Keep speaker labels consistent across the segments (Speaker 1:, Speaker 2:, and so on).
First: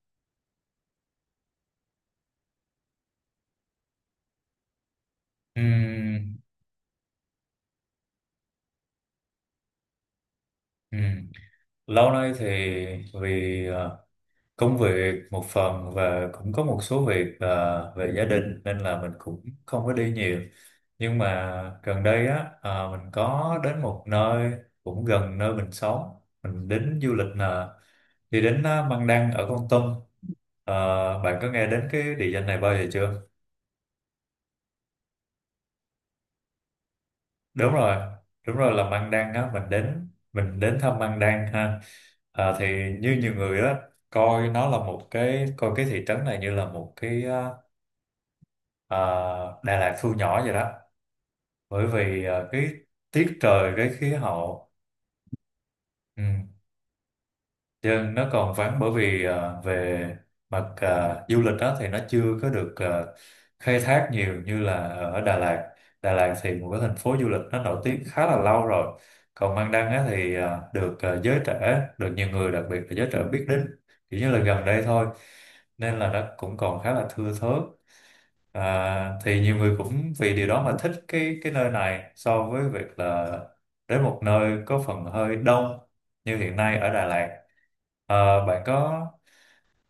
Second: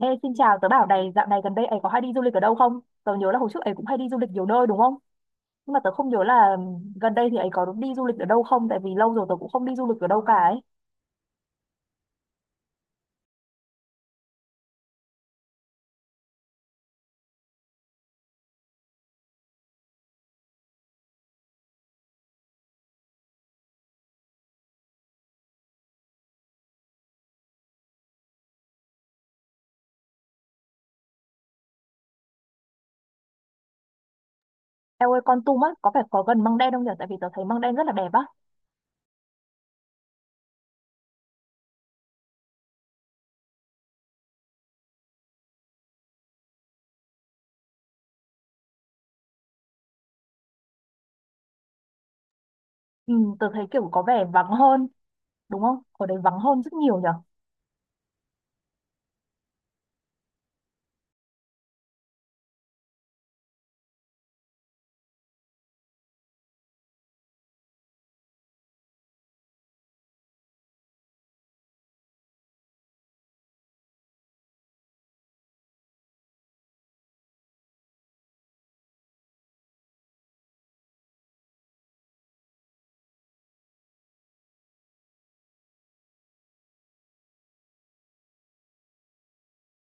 Speaker 1: Ê, xin chào, tớ bảo này, dạo này gần đây ấy có hay đi du lịch ở đâu không? Tớ nhớ là hồi trước ấy cũng hay đi du lịch nhiều nơi đúng không? Nhưng mà tớ không nhớ
Speaker 2: Ừm,
Speaker 1: là gần đây thì ấy có đi du lịch ở đâu không, tại vì lâu rồi tớ cũng không đi du lịch ở đâu cả ấy.
Speaker 2: ừm. Lâu nay thì vì công việc một phần và cũng có một số việc về gia đình nên là mình cũng không có đi nhiều. Nhưng mà gần đây á mình có đến một nơi cũng gần nơi mình sống. Mình đến du lịch là đi đến Măng Đen ở Kon Tum. Ờ, Bạn có nghe đến cái địa danh này bao giờ chưa?
Speaker 1: Eo ơi, Con Tum á, có phải có gần Măng Đen không nhỉ? Tại vì tớ thấy Măng Đen
Speaker 2: Đúng
Speaker 1: rất là
Speaker 2: rồi,
Speaker 1: đẹp á.
Speaker 2: đúng rồi là Măng Đen á, mình đến thăm Măng Đen ha. Thì như nhiều người á, coi nó là một cái coi cái thị trấn này như là một cái Đà Lạt thu nhỏ vậy đó, bởi vì cái
Speaker 1: Ừ,
Speaker 2: tiết
Speaker 1: tớ thấy
Speaker 2: trời,
Speaker 1: kiểu
Speaker 2: cái
Speaker 1: có
Speaker 2: khí
Speaker 1: vẻ vắng
Speaker 2: hậu.
Speaker 1: hơn, đúng không? Ở đây vắng hơn rất nhiều nhỉ?
Speaker 2: Chứ nó còn vắng bởi vì về mặt du lịch đó thì nó chưa có được khai thác nhiều như là ở Đà Lạt. Đà Lạt thì một cái thành phố du lịch nó nổi tiếng khá là lâu rồi. Còn Mang Đăng á, thì được giới trẻ, được nhiều người đặc biệt là giới trẻ biết đến, kiểu như là gần đây thôi. Nên là nó cũng còn khá là thưa thớt. Thì nhiều người cũng vì điều đó mà thích cái nơi này so với việc là đến một nơi có phần hơi đông như hiện nay ở Đà Lạt. Ờ, bạn có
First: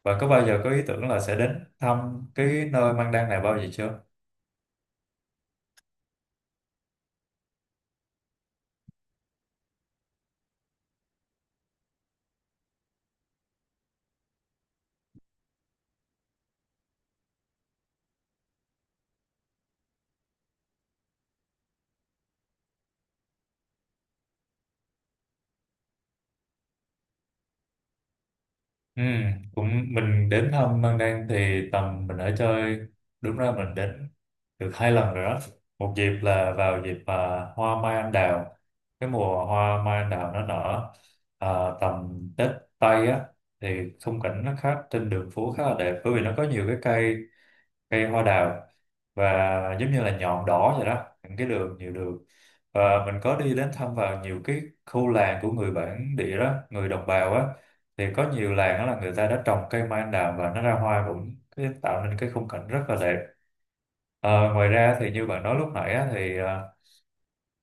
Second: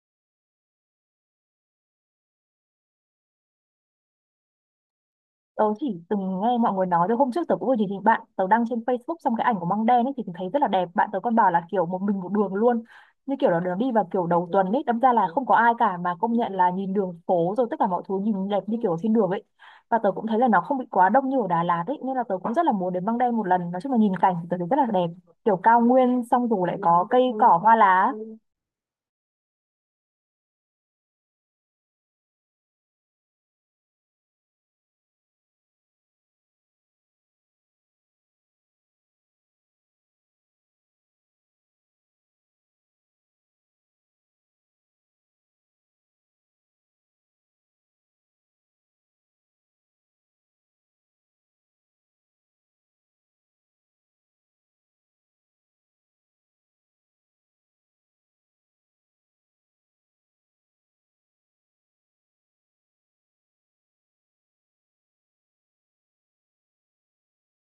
Speaker 2: Bạn có bao giờ có ý tưởng là sẽ đến thăm cái nơi Mang Đan này bao giờ chưa?
Speaker 1: Tớ chỉ từng nghe mọi người nói thôi. Hôm trước tớ cũng vừa nhìn thấy bạn tớ đăng trên Facebook xong cái ảnh của măng đen ấy thì tớ thấy rất là đẹp. Bạn tớ còn bảo là kiểu một mình một đường luôn, như kiểu là đường đi vào kiểu đầu tuần ấy đâm ra là không có ai cả, mà công nhận là nhìn đường phố rồi tất cả mọi thứ nhìn đẹp như kiểu ở trên đường ấy. Và tớ cũng thấy là nó không bị quá đông như ở Đà Lạt ấy, nên là tớ cũng rất là muốn đến măng đen một lần. Nói chung là nhìn cảnh thì tớ thấy rất là đẹp, kiểu cao nguyên xong rồi lại có cây cỏ hoa lá.
Speaker 2: Ừ, cũng mình đến thăm Mang Đan thì tầm mình ở chơi, đúng ra mình đến được hai lần rồi đó. Một dịp là vào dịp hoa mai anh đào, cái mùa hoa mai anh đào nó nở à, tầm Tết Tây á, thì khung cảnh nó khác, trên đường phố khá là đẹp bởi vì nó có nhiều cái cây, cây hoa đào, và giống như là nhọn đỏ vậy đó, những cái đường nhiều đường, và mình có đi đến thăm vào nhiều cái khu làng của người bản địa đó, người đồng bào á, thì có nhiều làng đó là người ta đã trồng cây mai anh đào và nó ra hoa cũng tạo nên cái khung cảnh rất là đẹp. Ờ, Ngoài ra thì như bạn nói lúc nãy á, thì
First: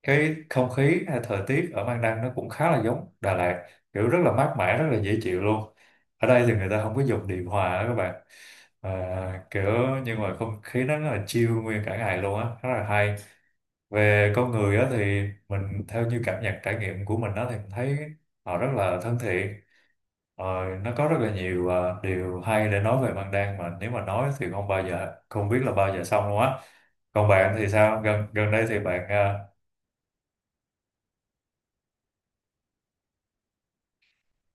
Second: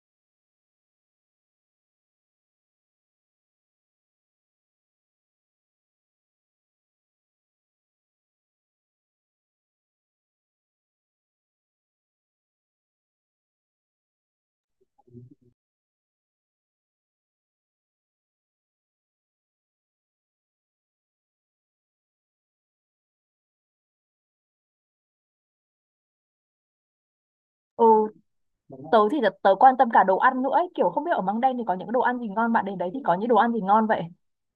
Speaker 2: cái không khí hay thời tiết ở Mang Đăng nó cũng khá là giống Đà Lạt, kiểu rất là mát mẻ, rất là dễ chịu luôn. Ở đây thì người ta không có dùng điều hòa á các bạn, kiểu nhưng mà không khí nó rất là chill nguyên cả ngày luôn á, rất là hay. Về con người á, thì mình theo như cảm nhận, trải nghiệm của mình á, thì mình thấy họ rất là thân thiện. Ờ, nó có rất là nhiều điều hay để nói về Mang Đăng mà nếu mà nói thì không bao giờ, không biết là bao giờ xong luôn á. Còn bạn thì sao,
Speaker 1: Ừ,
Speaker 2: gần gần đây thì
Speaker 1: tớ
Speaker 2: bạn
Speaker 1: thì tớ quan tâm cả đồ ăn nữa ấy. Kiểu không biết ở măng đen thì có những đồ ăn gì ngon? Bạn đến đấy thì có những đồ ăn gì ngon vậy?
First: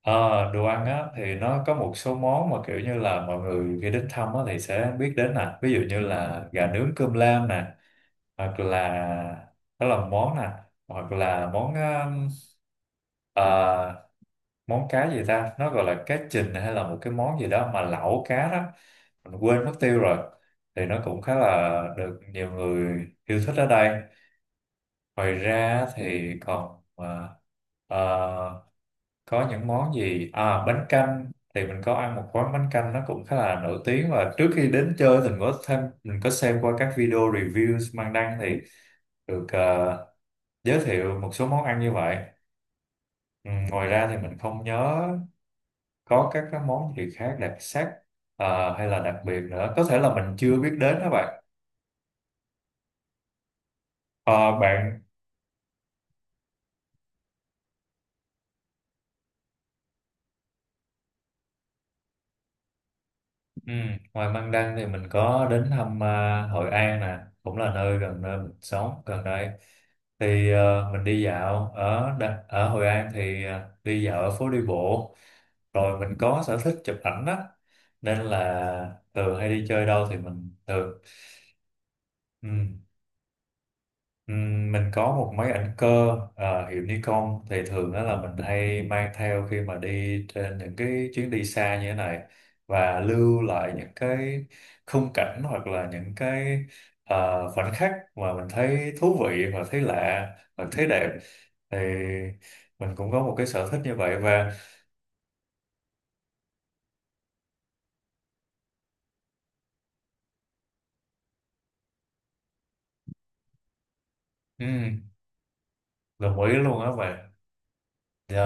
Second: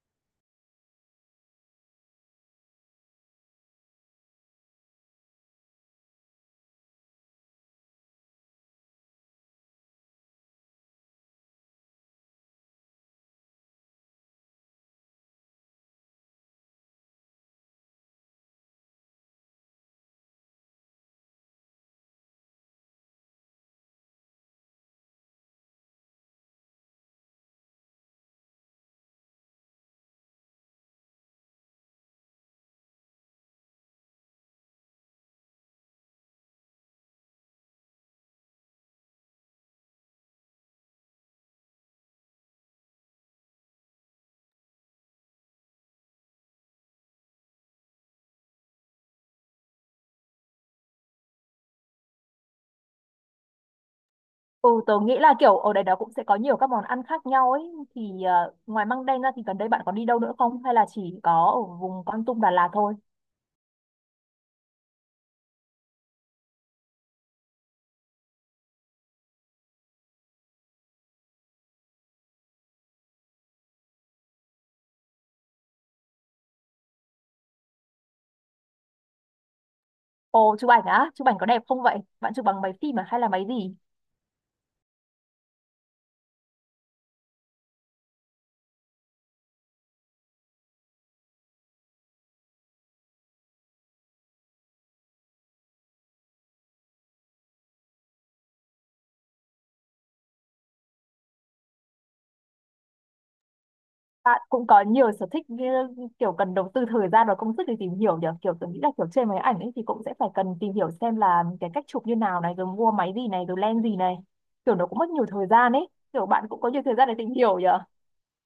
Speaker 2: Ờ, đồ ăn á thì nó có một số món mà kiểu như là mọi người khi đến thăm á thì sẽ biết đến nè, ví dụ như là gà nướng, cơm lam nè, hoặc là đó là món nè, hoặc là món ờ, món cá gì ta, nó gọi là cá trình hay là một cái món gì đó mà lẩu cá đó, mình quên mất tiêu rồi, thì nó cũng khá là được nhiều người yêu thích ở đây. Ngoài ra thì còn uh, có những món gì à, bánh canh thì mình có ăn một quán bánh canh nó cũng khá là nổi tiếng, và trước khi đến chơi thì mình có thêm mình có xem qua các video reviews mang đăng, thì được giới thiệu một số món ăn như vậy. Ừ, ngoài ra thì mình không nhớ có các cái món gì khác đặc sắc hay là đặc biệt nữa, có thể là mình chưa biết đến đó bạn. Ờ,
Speaker 1: Ừ, tớ
Speaker 2: bạn
Speaker 1: nghĩ là kiểu ở đây đó cũng sẽ có nhiều các món ăn khác nhau ấy. Thì ngoài măng đen ra thì gần đây bạn có đi đâu nữa không? Hay là chỉ có ở vùng Kon Tum Đà Lạt thôi?
Speaker 2: Ừ. Ngoài Măng Đăng thì mình có đến thăm Hội An nè, cũng là nơi gần nơi mình sống gần đây. Thì mình đi dạo ở ở Hội An thì đi dạo ở phố đi bộ. Rồi mình có sở thích chụp ảnh á, nên là thường hay đi chơi đâu thì mình
Speaker 1: Ồ, chụp ảnh
Speaker 2: thường
Speaker 1: á? Chụp ảnh có đẹp không vậy? Bạn chụp
Speaker 2: ừ.
Speaker 1: bằng máy phim à? Hay là máy gì?
Speaker 2: Mình có một máy ảnh cơ hiệu Nikon, thì thường đó là mình hay mang theo khi mà đi trên những cái chuyến đi xa như thế này, và lưu lại những cái khung cảnh, hoặc là những cái à, khoảnh khắc mà mình thấy thú vị và thấy lạ và thấy đẹp, thì mình cũng có một cái sở thích như vậy
Speaker 1: Bạn
Speaker 2: và
Speaker 1: cũng có nhiều sở thích như kiểu cần đầu tư thời gian và công sức để tìm hiểu nhỉ? Kiểu tớ nghĩ là kiểu trên máy ảnh ấy thì cũng sẽ phải cần tìm hiểu xem là cái cách chụp như nào này, rồi mua máy gì này, rồi lens gì này. Kiểu nó cũng
Speaker 2: ừm,
Speaker 1: mất nhiều thời gian ấy. Kiểu
Speaker 2: đồng
Speaker 1: bạn
Speaker 2: ý
Speaker 1: cũng có
Speaker 2: luôn
Speaker 1: nhiều
Speaker 2: á.
Speaker 1: thời gian để tìm
Speaker 2: Và
Speaker 1: hiểu nhỉ?
Speaker 2: dạ,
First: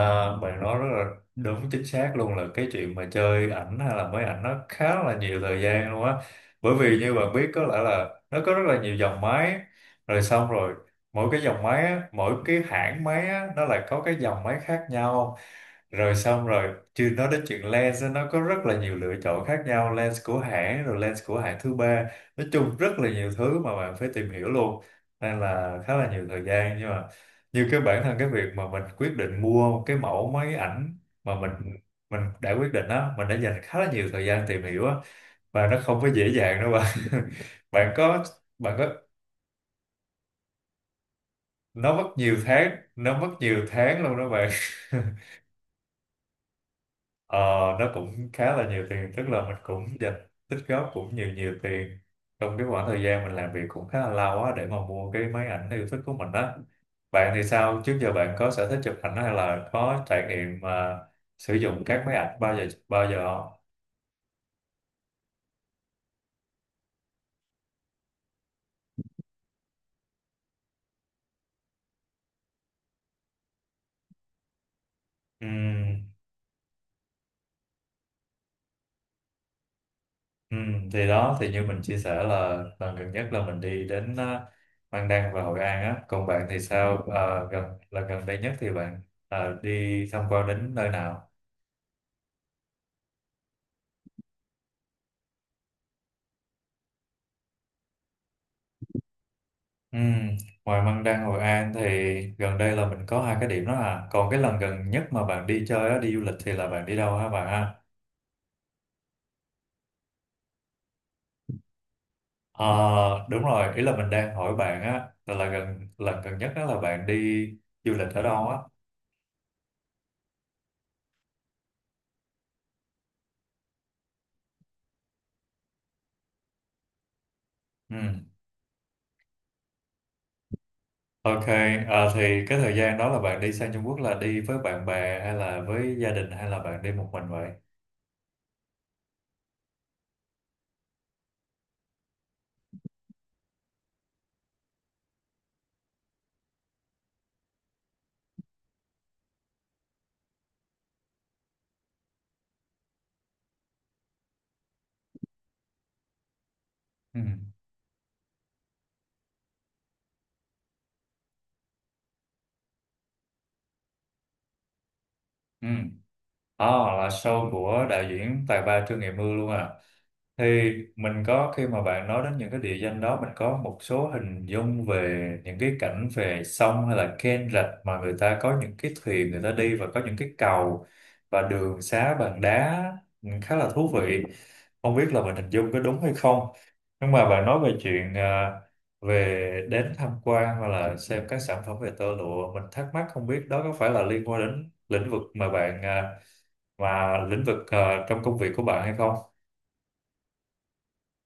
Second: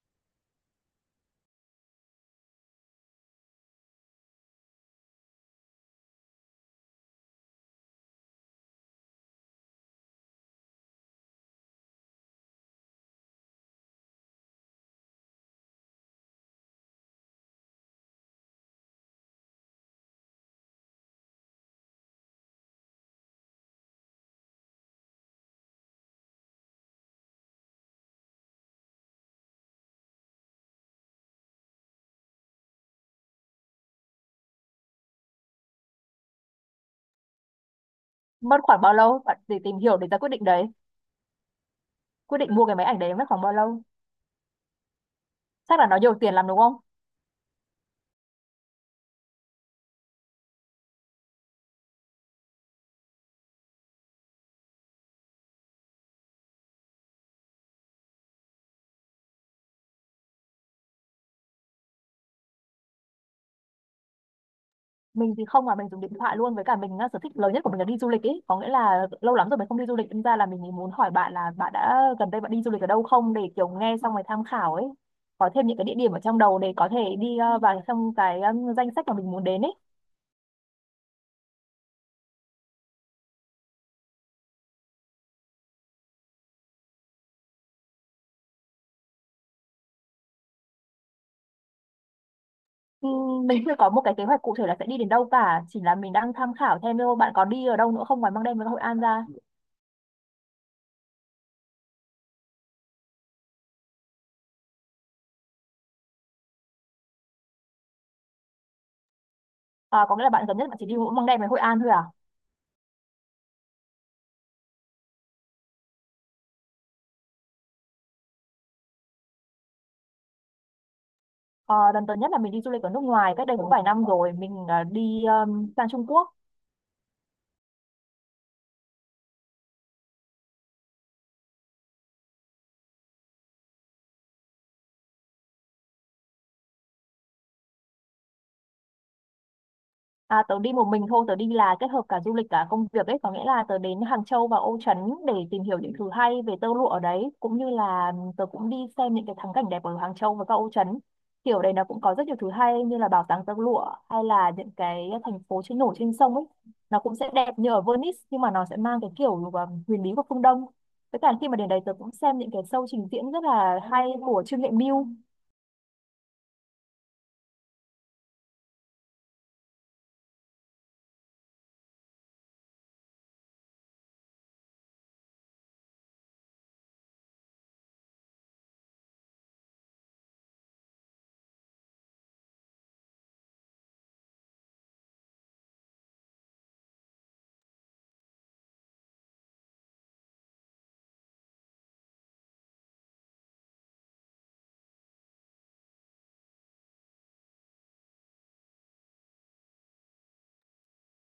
Speaker 2: bạn nói rất là đúng, chính xác luôn, là cái chuyện mà chơi ảnh hay là máy ảnh nó khá là nhiều thời gian luôn á, bởi vì như bạn biết có lẽ là nó có rất là nhiều dòng máy, rồi xong rồi mỗi cái dòng máy á, mỗi cái hãng máy á, nó lại có cái dòng máy khác nhau, rồi xong rồi chưa nói đến chuyện lens á, nó có rất là nhiều lựa chọn khác nhau, lens của hãng rồi lens của hãng thứ ba, nói chung rất là nhiều thứ mà bạn phải tìm hiểu luôn, nên là khá là nhiều thời gian. Nhưng mà như cái bản thân cái việc mà mình quyết định mua cái mẫu máy ảnh mà mình đã quyết định á, mình đã dành khá là nhiều thời gian tìm hiểu á, và nó không có dễ dàng đâu bạn. bạn có
Speaker 1: Mất
Speaker 2: bạn
Speaker 1: khoảng
Speaker 2: có
Speaker 1: bao lâu bạn để tìm hiểu để ra quyết định đấy?
Speaker 2: Nó mất nhiều
Speaker 1: Quyết định mua cái
Speaker 2: tháng,
Speaker 1: máy ảnh đấy
Speaker 2: nó
Speaker 1: mất
Speaker 2: mất
Speaker 1: khoảng bao
Speaker 2: nhiều
Speaker 1: lâu?
Speaker 2: tháng luôn đó bạn.
Speaker 1: Chắc là nó nhiều tiền lắm đúng không?
Speaker 2: Ờ, nó cũng khá là nhiều tiền, tức là mình cũng dành tích góp cũng nhiều nhiều tiền trong cái khoảng thời gian mình làm việc cũng khá là lâu á, để mà mua cái máy ảnh yêu thích của mình á. Bạn thì sao, trước giờ bạn có sở thích chụp ảnh hay là có trải nghiệm mà sử dụng các máy ảnh bao giờ không?
Speaker 1: Mình thì không, mà mình dùng điện thoại luôn. Với cả mình á, sở thích lớn nhất của mình là đi du lịch ấy, có nghĩa là lâu lắm rồi mình không đi du lịch nên ra là mình muốn hỏi bạn là bạn đã gần đây bạn đi du lịch ở đâu không, để kiểu nghe xong rồi tham khảo ấy, có thêm những cái địa
Speaker 2: Ừm,
Speaker 1: điểm ở trong đầu để có thể đi vào trong cái danh sách mà mình muốn đến ấy.
Speaker 2: thì đó thì như mình chia sẻ là lần gần nhất là mình đi đến Mang Đăng và Hội An á, còn bạn thì sao? Ờ, là gần đây nhất thì bạn đi tham quan đến nơi nào?
Speaker 1: Mình chưa có một cái kế hoạch cụ thể là sẽ đi đến đâu cả, chỉ là mình đang tham khảo thêm thôi. Bạn có đi ở đâu nữa không ngoài Măng Đen với Hội An ra?
Speaker 2: Ừ. Ngoài Măng Đen, Hội An thì gần đây là mình có hai cái điểm đó à. Còn cái lần gần nhất mà bạn đi chơi á, đi du lịch thì là bạn đi đâu hả bạn ha?
Speaker 1: À, có nghĩa là bạn gần nhất bạn chỉ đi mỗi Măng Đen với Hội An thôi à?
Speaker 2: Ờ, Đúng rồi, ý là mình đang hỏi bạn á, là lần gần nhất đó là bạn đi du lịch ở đâu á?
Speaker 1: Ờ, lần gần nhất là mình đi du lịch ở nước ngoài cách đây cũng vài năm rồi. Mình đi sang Trung Quốc.
Speaker 2: Ừ. Ok, thì cái thời gian đó là bạn đi sang Trung Quốc là đi với bạn bè hay là với gia đình hay là bạn đi một mình vậy?
Speaker 1: À, tớ đi một mình thôi. Tớ đi là kết hợp cả du lịch cả công việc ấy, có nghĩa là tớ đến Hàng Châu và Ô Trấn để tìm hiểu những thứ hay về tơ lụa ở đấy, cũng như là tớ cũng đi xem những cái thắng cảnh đẹp ở Hàng Châu và các Ô Trấn. Thì ở đây nó cũng có rất nhiều thứ hay, như là bảo tàng tơ lụa, hay là những cái thành phố trên nổi trên sông ấy. Nó cũng
Speaker 2: Ừ.
Speaker 1: sẽ đẹp như ở Venice, nhưng mà nó sẽ mang cái kiểu huyền bí của phương Đông. Với cả khi mà đến đây tớ cũng xem những cái show trình diễn rất là hay của Trương Nghệ Mưu.
Speaker 2: Ừ. Đó là show của đạo diễn tài ba Trương Nghệ Mưu luôn à. Thì mình có, khi mà bạn nói đến những cái địa danh đó, mình có một số hình dung về những cái cảnh về sông hay là kênh rạch mà người ta có những cái thuyền người ta đi, và có những cái cầu và đường xá bằng đá, ừ, khá là thú vị. Không biết là mình hình dung có đúng hay không. Nhưng mà bạn nói về chuyện về đến tham quan hoặc là xem các sản phẩm về tơ lụa, mình thắc mắc không biết đó có phải là liên quan đến lĩnh vực mà mà lĩnh vực trong công việc của bạn hay không?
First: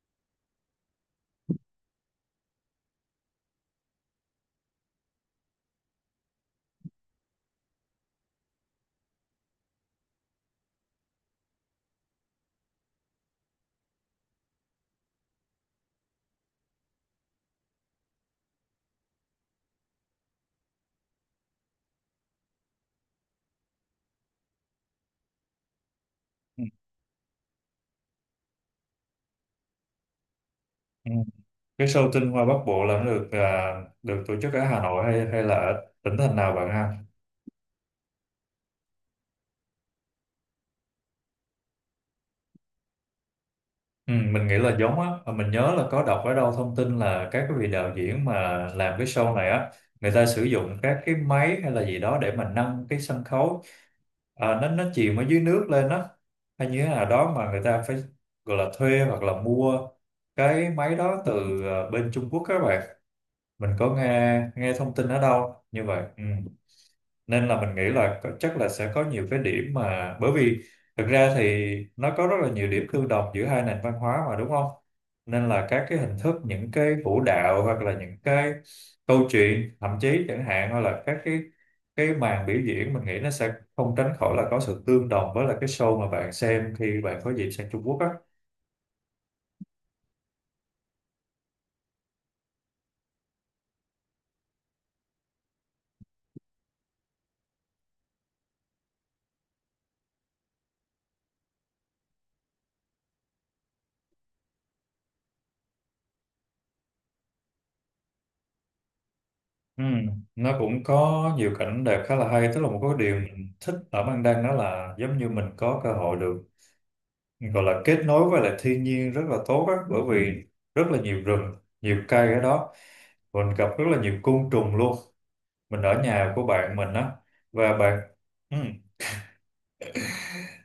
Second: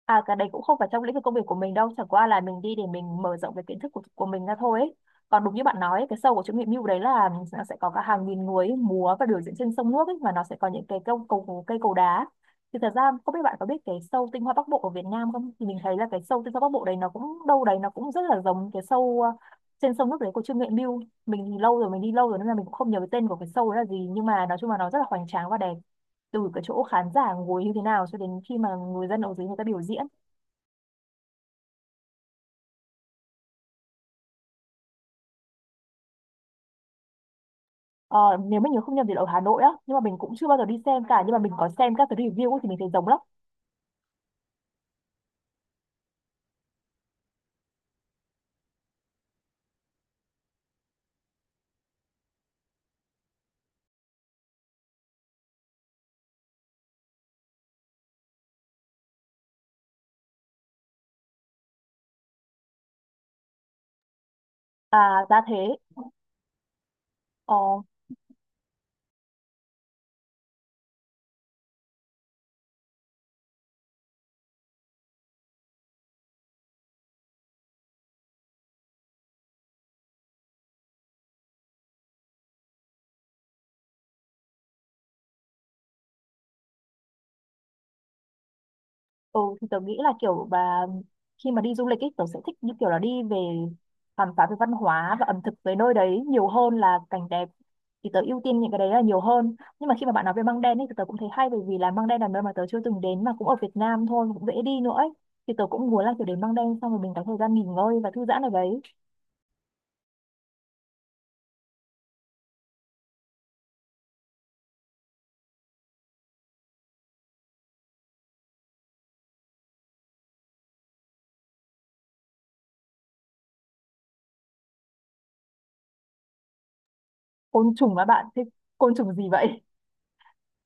Speaker 1: À cái đấy cũng không phải trong lĩnh vực công việc của mình đâu, chẳng qua là mình đi để mình mở rộng cái kiến thức của mình ra thôi ấy. Còn đúng như bạn nói ấy, cái show của Trương Mỹ Mưu đấy là nó sẽ có cả hàng nghìn người ấy, múa và biểu diễn trên sông nước ấy, mà nó sẽ có những cái câu cầu cây cầu đá. Thì thật ra không biết bạn có biết cái show Tinh Hoa Bắc Bộ ở Việt Nam không? Thì mình thấy là cái show Tinh Hoa Bắc Bộ đấy nó cũng đâu đấy nó cũng rất là giống cái show uh, trên sông nước đấy của Trương Nghệ Mưu. Mình thì lâu rồi mình đi lâu rồi nên là mình cũng không nhớ cái tên của cái show đấy là gì, nhưng mà nói chung là nó rất là hoành tráng và đẹp, từ cái chỗ khán giả ngồi như thế nào cho đến khi mà người dân ở dưới người ta biểu diễn.
Speaker 2: Ừ. Cái show tinh hoa Bắc Bộ là nó được tổ chức ở Hà Nội, hay hay là ở tỉnh thành nào bạn ha?
Speaker 1: Ờ, nếu mình nhớ không nhầm thì là ở Hà Nội á, nhưng mà mình cũng chưa bao giờ đi xem cả, nhưng mà mình có xem các cái review ấy thì mình thấy giống lắm.
Speaker 2: Ừ, mình nghĩ là giống á, mà mình nhớ là có đọc ở đâu thông tin là các cái vị đạo diễn mà làm cái show này á, người ta sử dụng các cái máy hay là gì đó để mà nâng cái sân khấu, nó chìm ở dưới nước lên á, hay như thế nào đó mà người ta phải gọi là thuê hoặc là mua cái máy đó từ bên Trung Quốc các bạn. Mình có nghe nghe thông tin ở
Speaker 1: À ra
Speaker 2: đâu
Speaker 1: thế.
Speaker 2: như vậy. Ừ. Nên
Speaker 1: ờ,
Speaker 2: là mình nghĩ là có, chắc là sẽ có nhiều cái điểm. Mà bởi vì thực ra thì nó có rất là nhiều điểm tương đồng giữa hai nền văn hóa mà đúng không, nên là các cái hình thức, những cái vũ đạo, hoặc là những cái câu chuyện thậm chí chẳng hạn, hoặc là các cái màn biểu diễn, mình nghĩ nó sẽ không tránh khỏi là có sự tương đồng với là cái show mà bạn xem khi bạn có dịp sang Trung Quốc á.
Speaker 1: ừ, thì tớ nghĩ là kiểu bà khi mà đi du lịch ấy tớ sẽ thích như kiểu là đi về khám phá về văn hóa và ẩm thực về nơi đấy nhiều hơn là cảnh đẹp, thì tớ ưu tiên những cái đấy là nhiều hơn. Nhưng mà khi mà bạn nói về Măng Đen ấy thì tớ cũng thấy hay, bởi vì là Măng Đen là nơi mà tớ chưa từng đến mà cũng ở Việt Nam thôi, cũng dễ đi nữa ấy. Thì tớ cũng muốn là kiểu đến Măng Đen xong rồi mình có thời gian nghỉ ngơi và thư giãn ở đấy.
Speaker 2: Ừ, nó cũng có nhiều cảnh đẹp khá là hay, tức là một cái điều mình thích ở Mang Đăng đó là giống như mình có cơ hội được gọi là kết nối với lại thiên nhiên rất là tốt á, bởi vì rất là nhiều rừng, nhiều cây ở đó. Mình gặp rất là nhiều côn trùng luôn, mình ở nhà của bạn mình á,
Speaker 1: Côn
Speaker 2: và
Speaker 1: trùng
Speaker 2: bạn,
Speaker 1: á bạn? Thế
Speaker 2: ừ,
Speaker 1: côn trùng gì vậy?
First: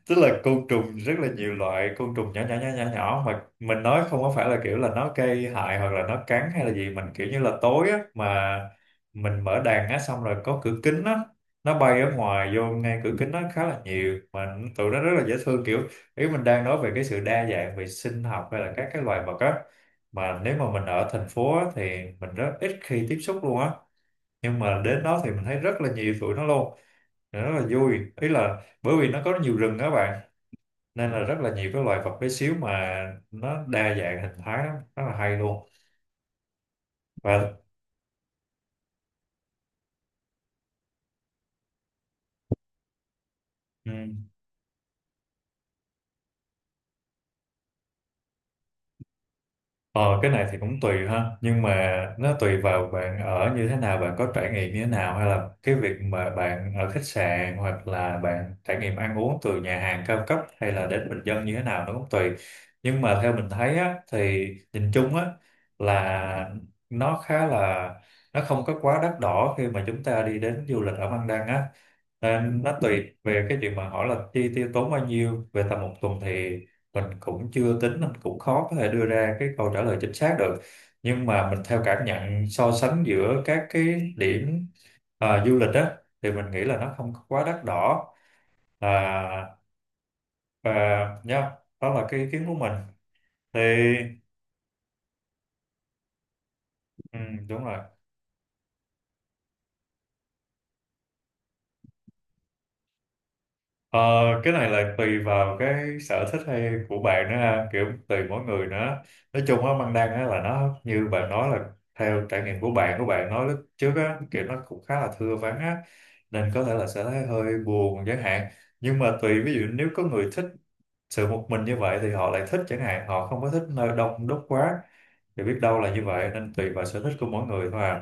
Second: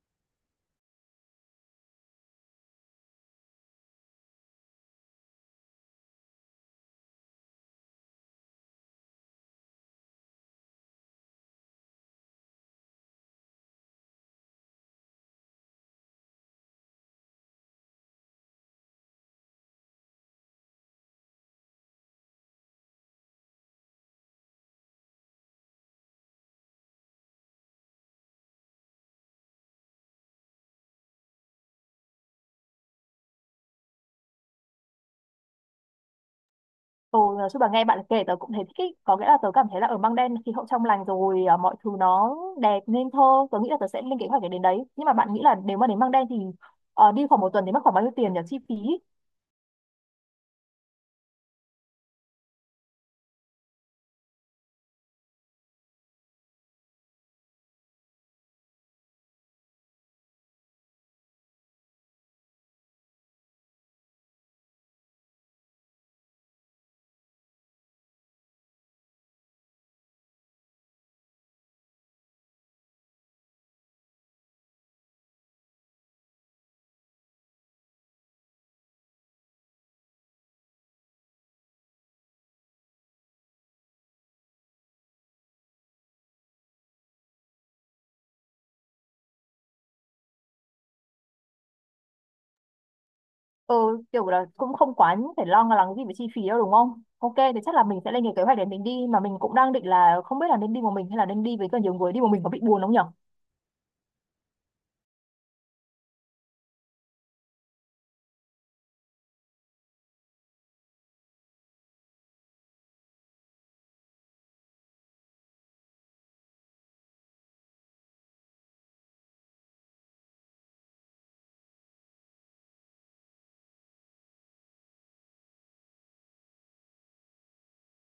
Speaker 2: tức là côn trùng, rất là nhiều loại côn trùng nhỏ nhỏ nhỏ nhỏ nhỏ, mà mình nói không có phải là kiểu là nó gây hại hoặc là nó cắn hay là gì. Mình kiểu như là tối á, mà mình mở đàn á, xong rồi có cửa kính á, nó bay ở ngoài vô ngay cửa kính, nó khá là nhiều, mà tụi nó rất là dễ thương, kiểu ý mình đang nói về cái sự đa dạng về sinh học hay là các cái loài vật á. Mà nếu mà mình ở thành phố á, thì mình rất ít khi tiếp xúc luôn á, nhưng mà đến đó thì mình thấy rất là nhiều tụi nó luôn, rất là vui. Ý là bởi vì nó có nhiều rừng á bạn, nên là rất là nhiều cái loài vật bé xíu, mà nó đa dạng hình thái lắm, rất là hay luôn.
Speaker 1: Ừ, nói
Speaker 2: Và
Speaker 1: chung là nghe bạn kể tớ cũng thấy thích ý. Có nghĩa là tớ cảm thấy là ở Măng Đen khí hậu trong lành rồi, mọi thứ nó đẹp nên thơ. Tớ nghĩ là tớ
Speaker 2: ừ.
Speaker 1: sẽ lên kế hoạch để đến đấy. Nhưng mà bạn nghĩ là nếu mà đến Măng Đen thì đi khoảng một tuần thì mất khoảng bao nhiêu tiền nhỉ chi phí?
Speaker 2: Ờ, cái này thì cũng tùy ha, nhưng mà nó tùy vào bạn ở như thế nào, bạn có trải nghiệm như thế nào, hay là cái việc mà bạn ở khách sạn hoặc là bạn trải nghiệm ăn uống từ nhà hàng cao cấp hay là đến bình dân như thế nào, nó cũng tùy. Nhưng mà theo mình thấy á, thì nhìn chung á, là nó khá là, nó không có quá đắt đỏ khi mà chúng ta đi đến du lịch ở Văn Đăng á. Nên nó tùy về cái chuyện mà hỏi là chi tiêu tốn bao nhiêu về tầm một tuần, thì mình cũng chưa tính, mình cũng khó có thể đưa ra cái câu trả lời chính xác được. Nhưng mà mình theo cảm nhận so sánh giữa các cái điểm du lịch á, thì mình nghĩ là nó không có quá đắt đỏ, à, và nhá, đó là cái ý kiến của mình thì.
Speaker 1: Ừ, kiểu là cũng không quá phải lo lắng gì về chi phí đâu đúng không?
Speaker 2: Ừ,
Speaker 1: Ok, thì
Speaker 2: đúng
Speaker 1: chắc
Speaker 2: rồi.
Speaker 1: là mình sẽ lên cái kế hoạch để mình đi. Mà mình cũng đang định là không biết là nên đi một mình hay là nên đi với cả nhiều người. Đi một mình có bị buồn không nhỉ?
Speaker 2: Ờ, cái này là tùy vào cái sở thích hay của bạn nữa ha, kiểu tùy mỗi người nữa. Nói chung á, băng đăng á là nó như bạn nói là theo trải nghiệm của bạn nói lúc trước á, kiểu nó cũng khá là thưa vắng á, nên có thể là sẽ thấy hơi buồn chẳng hạn. Nhưng mà tùy, ví dụ nếu có người thích sự một mình như vậy thì họ lại thích chẳng hạn, họ không có thích nơi đông đúc quá, thì biết đâu là như vậy, nên tùy vào sở thích của mỗi người thôi à.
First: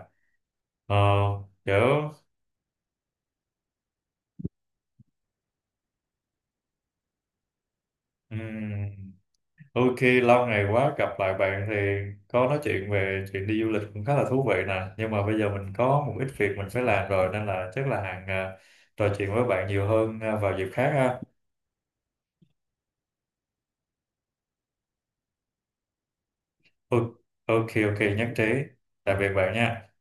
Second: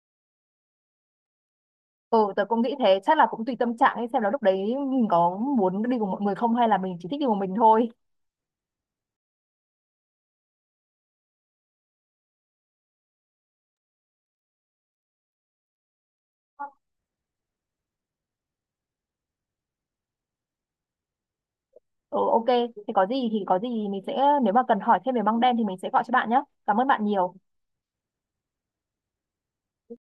Speaker 2: Ờ, kiểu,
Speaker 1: Ừ, tớ cũng nghĩ thế, chắc là cũng tùy tâm trạng ấy, xem là lúc đấy mình có muốn đi cùng mọi người không hay là mình chỉ thích đi một mình thôi.
Speaker 2: ừm, ok, lâu ngày quá gặp lại bạn thì có nói chuyện về chuyện đi du lịch cũng khá là thú vị nè. Nhưng mà bây giờ mình có một ít việc mình phải làm rồi, nên là chắc là hàng trò chuyện với bạn nhiều hơn vào dịp khác ha.
Speaker 1: Ừ, ok, thì có gì mình sẽ nếu mà cần hỏi thêm về măng đen thì mình sẽ gọi cho bạn nhé. Cảm ơn
Speaker 2: Ừ,
Speaker 1: bạn nhiều.
Speaker 2: ok, ok, nhất trí. Tạm biệt bạn nha.